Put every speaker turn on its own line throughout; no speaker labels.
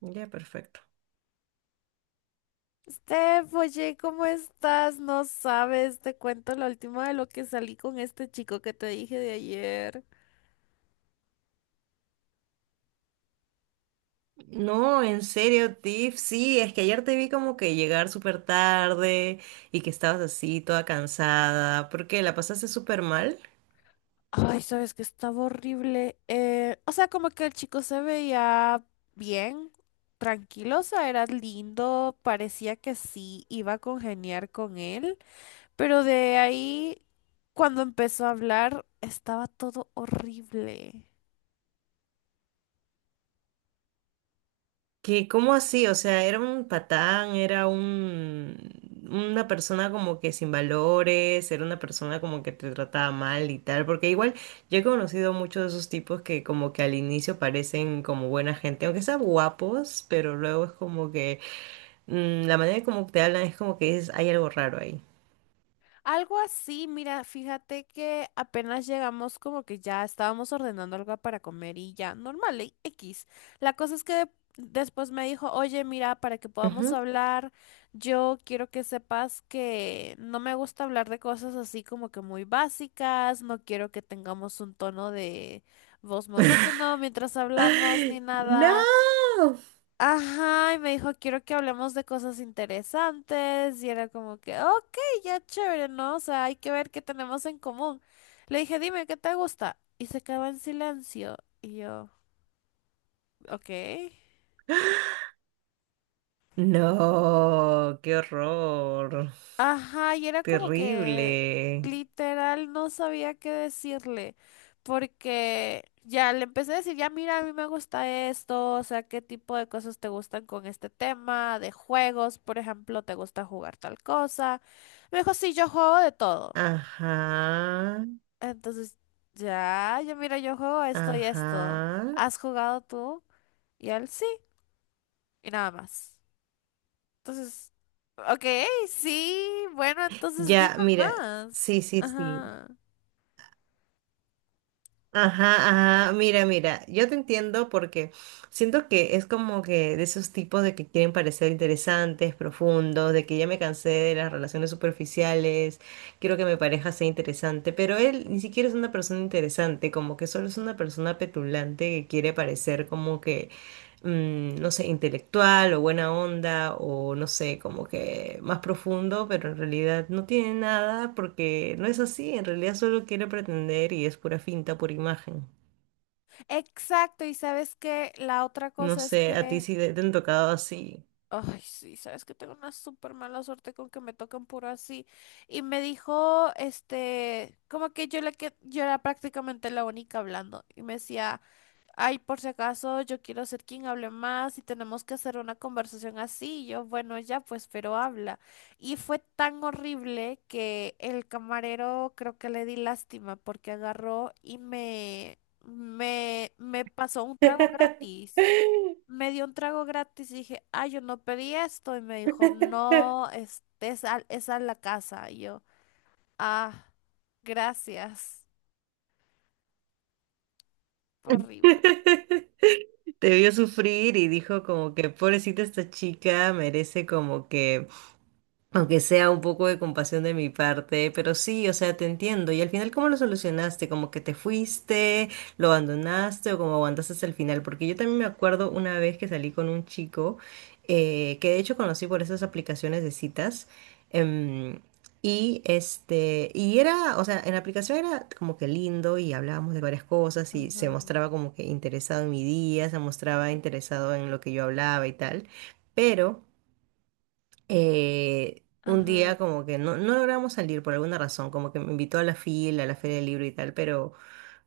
Ya, perfecto.
Steph, oye, ¿cómo estás? No sabes, te cuento la última de lo que salí con este chico que te dije de ayer.
No, en serio, Tiff, sí, es que ayer te vi como que llegar súper tarde y que estabas así toda cansada. ¿Por qué? ¿La pasaste súper mal?
Ay, sabes que estaba horrible. O sea, como que el chico se veía bien, tranquilo, o sea, era lindo, parecía que sí iba a congeniar con él, pero de ahí, cuando empezó a hablar, estaba todo horrible.
¿Qué? ¿Cómo así? O sea, era un patán, una persona como que sin valores, era una persona como que te trataba mal y tal, porque igual yo he conocido muchos de esos tipos que como que al inicio parecen como buena gente, aunque sean guapos, pero luego es como que la manera como te hablan es como que hay algo raro ahí.
Algo así, mira, fíjate que apenas llegamos como que ya estábamos ordenando algo para comer y ya, normal, X. La cosa es que después me dijo, oye, mira, para que podamos
Ujú.
hablar, yo quiero que sepas que no me gusta hablar de cosas así como que muy básicas, no quiero que tengamos un tono de voz monótono mientras hablamos ni
¡No!
nada. Ajá, y me dijo, quiero que hablemos de cosas interesantes. Y era como que, ok, ya chévere, ¿no? O sea, hay que ver qué tenemos en común. Le dije, dime, ¿qué te gusta? Y se quedó en silencio. Y yo, ok.
No, qué horror,
Ajá, y era como que
terrible.
literal no sabía qué decirle, porque ya le empecé a decir, ya mira, a mí me gusta esto, o sea, qué tipo de cosas te gustan con este tema, de juegos, por ejemplo, te gusta jugar tal cosa. Me dijo, sí, yo juego de todo.
Ajá.
Entonces, ya, ya mira, yo juego esto y esto.
Ajá.
¿Has jugado tú? Y él, sí, y nada más. Entonces, ok, sí, bueno, entonces dime
Ya, mira,
más.
sí, sí, sí.
Ajá.
Ajá, ajá, mira, mira, yo te entiendo porque siento que es como que de esos tipos de que quieren parecer interesantes, profundos, de que ya me cansé de las relaciones superficiales, quiero que mi pareja sea interesante, pero él ni siquiera es una persona interesante, como que solo es una persona petulante que quiere parecer como que no sé, intelectual o buena onda o no sé, como que más profundo, pero en realidad no tiene nada porque no es así, en realidad solo quiere pretender y es pura finta, pura imagen.
Exacto, y sabes que la otra
No
cosa es
sé, a ti
que,
sí te han tocado así.
ay, sí, sabes que tengo una súper mala suerte con que me tocan puro así. Y me dijo, este, como que yo, la que yo era prácticamente la única hablando. Y me decía, ay, por si acaso, yo quiero ser quien hable más y tenemos que hacer una conversación así. Y yo, bueno, ya pues, pero habla. Y fue tan horrible que el camarero creo que le di lástima porque agarró y me pasó un trago gratis. Me dio un trago gratis y dije, ay, yo no pedí esto. Y me dijo, no, es a la casa. Y yo, ah, gracias. Horrible.
Te vio sufrir y dijo como que pobrecita esta chica merece como que aunque sea un poco de compasión de mi parte, pero sí, o sea, te entiendo. Y al final, ¿cómo lo solucionaste? ¿Como que te fuiste, lo abandonaste o como aguantaste hasta el final? Porque yo también me acuerdo una vez que salí con un chico que de hecho conocí por esas aplicaciones de citas. em, o sea, en la aplicación era como que lindo y hablábamos de varias cosas y se
Ajá.
mostraba como que interesado en mi día, se mostraba interesado en lo que yo hablaba y tal. Pero un
Ajá.
día como que no logramos salir por alguna razón, como que me invitó a a la feria del libro y tal, pero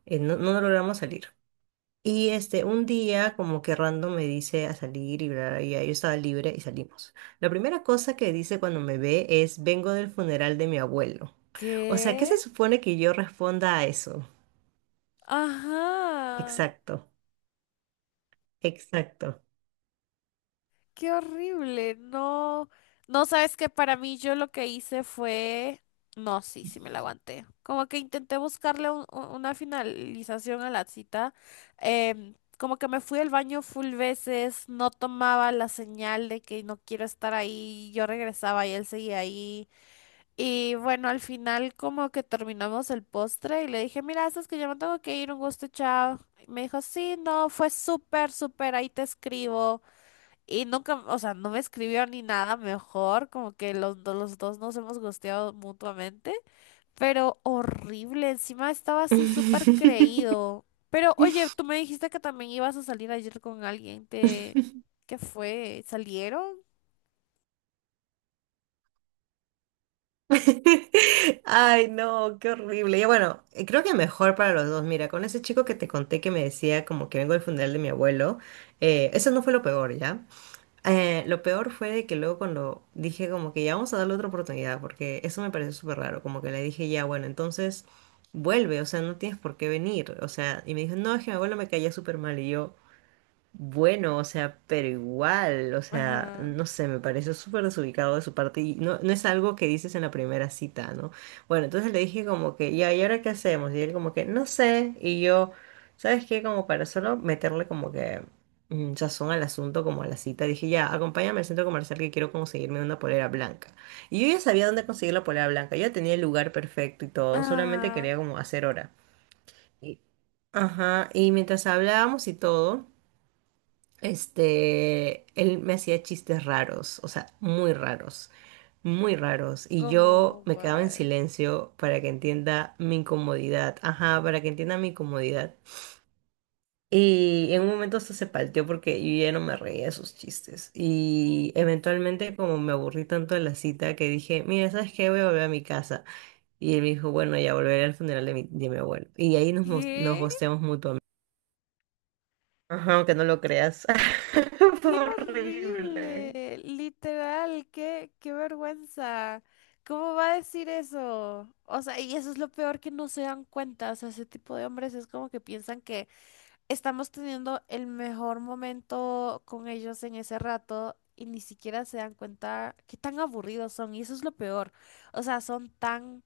no logramos salir. Y este, un día como que random me dice a salir y bla, bla, y ya yo estaba libre y salimos. La primera cosa que dice cuando me ve es, vengo del funeral de mi abuelo. O sea, ¿qué
¿Qué?
se supone que yo responda a eso?
Ajá,
Exacto, exacto.
qué horrible. No, no sabes que para mí yo lo que hice fue, no, sí me la aguanté. Como que intenté buscarle una finalización a la cita. Como que me fui al baño full veces, no tomaba la señal de que no quiero estar ahí. Yo regresaba y él seguía ahí. Y bueno, al final como que terminamos el postre y le dije, mira, sabes que yo me tengo que ir, un gusto, chao. Y me dijo, sí, no, fue súper, súper, ahí te escribo. Y nunca, o sea, no me escribió ni nada mejor, como que los dos nos hemos gusteado mutuamente, pero horrible, encima estaba así súper creído. Pero oye, tú me dijiste que también ibas a salir ayer con alguien, ¿te... ¿Qué fue? ¿Salieron?
Ay, no, qué horrible. Y bueno, creo que mejor para los dos. Mira, con ese chico que te conté que me decía como que vengo del funeral de mi abuelo, eso no fue lo peor, ¿ya? Lo peor fue de que luego cuando dije como que ya vamos a darle otra oportunidad, porque eso me pareció súper raro, como que le dije ya, bueno, entonces vuelve, o sea, no tienes por qué venir, o sea, y me dijo, no, es que mi abuelo me caía súper mal y yo... Bueno, o sea, pero igual, o sea,
Ajá.
no sé, me pareció súper desubicado de su parte y no es algo que dices en la primera cita, ¿no? Bueno, entonces le dije como que, ya, ¿y ahora qué hacemos? Y él como que, no sé, y yo, ¿sabes qué? Como para solo meterle como que sazón al asunto, como a la cita, dije, ya, acompáñame al centro comercial que quiero conseguirme una polera blanca. Y yo ya sabía dónde conseguir la polera blanca, yo ya tenía el lugar perfecto y todo, solamente
Ah,
quería como hacer hora. Y- Ajá, y mientras hablábamos y todo. Este, él me hacía chistes raros, o sea, muy raros, muy raros. Y yo
como,
me quedaba en
what?
silencio para que entienda mi incomodidad. Ajá, para que entienda mi incomodidad. Y en un momento esto se palteó porque yo ya no me reía de sus chistes. Y eventualmente como me aburrí tanto de la cita que dije, mira, ¿sabes qué? Voy a volver a mi casa. Y él me dijo, bueno, ya volveré al funeral de mi abuelo. Y ahí nos
¿Qué?
gosteamos mutuamente. Ajá, aunque no lo creas. Fue
¡Qué
horrible.
horrible! Literal, qué, qué vergüenza. ¿Cómo va a decir eso? O sea, y eso es lo peor que no se dan cuenta. O sea, ese tipo de hombres es como que piensan que estamos teniendo el mejor momento con ellos en ese rato y ni siquiera se dan cuenta qué tan aburridos son. Y eso es lo peor. O sea, son tan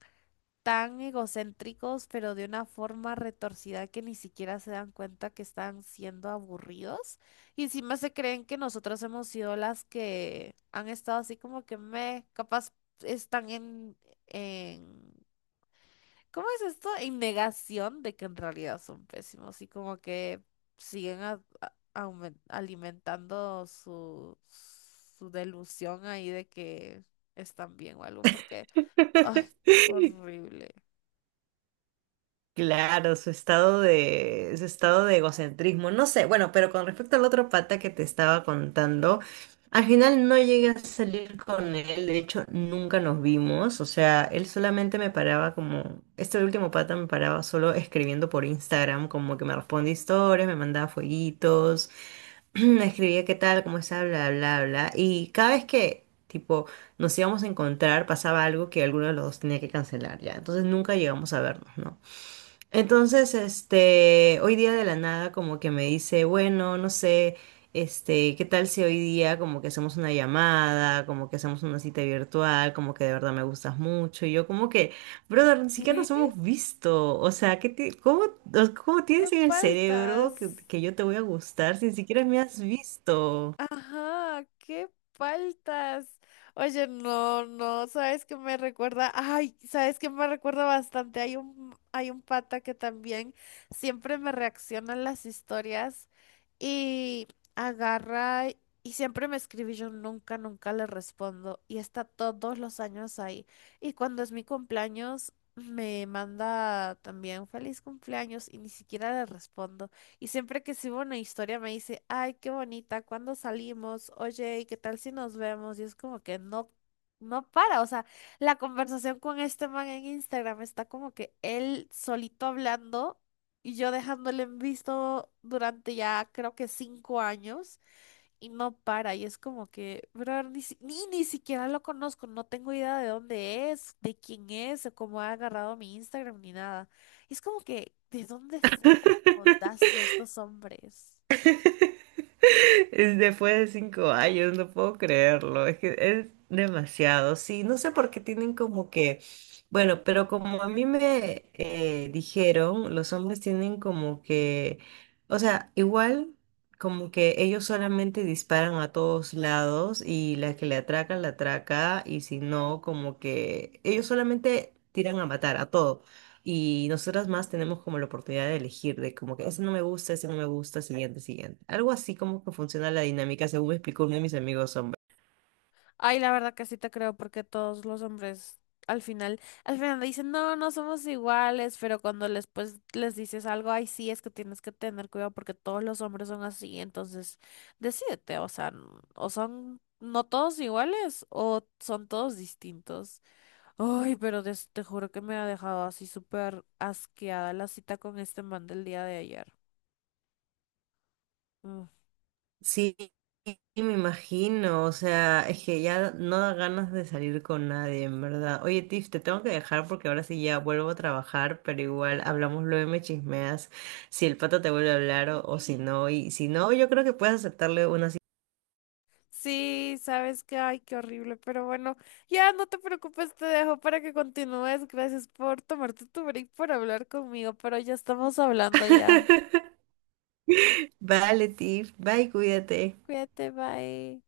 tan egocéntricos, pero de una forma retorcida que ni siquiera se dan cuenta que están siendo aburridos. Y encima se creen que nosotros hemos sido las que han estado así como que me, capaz están en, ¿cómo es esto? En negación de que en realidad son pésimos y como que siguen alimentando su delusión ahí de que están bien o algo, porque, ay, horrible.
Claro, su estado de egocentrismo, no sé, bueno, pero con respecto al otro pata que te estaba contando, al final no llegué a salir con él, de hecho nunca nos vimos, o sea, él solamente me paraba como, este último pata me paraba solo escribiendo por Instagram, como que me respondía historias, me mandaba fueguitos. Escribía qué tal, cómo está, bla, bla, bla. Y cada vez que, tipo, nos íbamos a encontrar, pasaba algo que alguno de los dos tenía que cancelar, ya. Entonces nunca llegamos a vernos, ¿no? Entonces, este, hoy día de la nada como que me dice, bueno, no sé, este, ¿qué tal si hoy día como que hacemos una llamada, como que hacemos una cita virtual, como que de verdad me gustas mucho? Y yo como que, brother, ni siquiera nos hemos visto, o sea, ¿cómo, cómo
¿Qué
tienes en el cerebro
faltas?
que yo te voy a gustar si ni siquiera me has visto?
Ajá, ¿qué faltas? Oye, no, no, ¿sabes qué me recuerda? Ay, ¿sabes qué me recuerda bastante? Hay un pata que también siempre me reacciona en las historias y agarra y siempre me escribe y yo nunca le respondo y está todos los años ahí. Y cuando es mi cumpleaños, me manda también feliz cumpleaños y ni siquiera le respondo. Y siempre que subo una historia me dice, ay, qué bonita, ¿cuándo salimos? Oye, ¿y qué tal si nos vemos? Y es como que no, no para. O sea, la conversación con este man en Instagram está como que él solito hablando y yo dejándole en visto durante ya creo que 5 años y no para. Y es como que, brother, ni, si- ni, ni siquiera lo conozco, no tengo idea de dónde es, de quién es, o cómo ha agarrado mi Instagram, ni nada. Y es como que, ¿de dónde sacan la audacia estos hombres?
Es Después de 5 años, no puedo creerlo. Es que es demasiado. Sí, no sé por qué tienen como que, bueno, pero como a mí me dijeron, los hombres tienen como que, o sea, igual como que ellos solamente disparan a todos lados y la que le atraca, la atraca y si no, como que ellos solamente tiran a matar a todo. Y nosotras más tenemos como la oportunidad de elegir, de como que ese no me gusta, ese no me gusta, siguiente, siguiente. Algo así como que funciona la dinámica, según me explicó uno de mis amigos hombres.
Ay, la verdad que sí te creo porque todos los hombres al final dicen, no, no somos iguales, pero cuando les, pues, les dices algo, ay, sí, es que tienes que tener cuidado porque todos los hombres son así, entonces decídete, o sea, o son no todos iguales o son todos distintos. Ay, pero te juro que me ha dejado así súper asqueada la cita con este man del día de ayer.
Sí, me imagino, o sea, es que ya no da ganas de salir con nadie, en verdad. Oye, Tiff, te tengo que dejar porque ahora sí ya vuelvo a trabajar, pero igual hablamos luego y me chismeas si el pato te vuelve a hablar o si no. Y si no, yo creo que puedes aceptarle una cita.
Sí, sabes que, ay, qué horrible, pero bueno, ya no te preocupes, te dejo para que continúes. Gracias por tomarte tu break, por hablar conmigo, pero ya estamos hablando ya.
Vale, Tiff, bye, cuídate.
Cuídate, bye.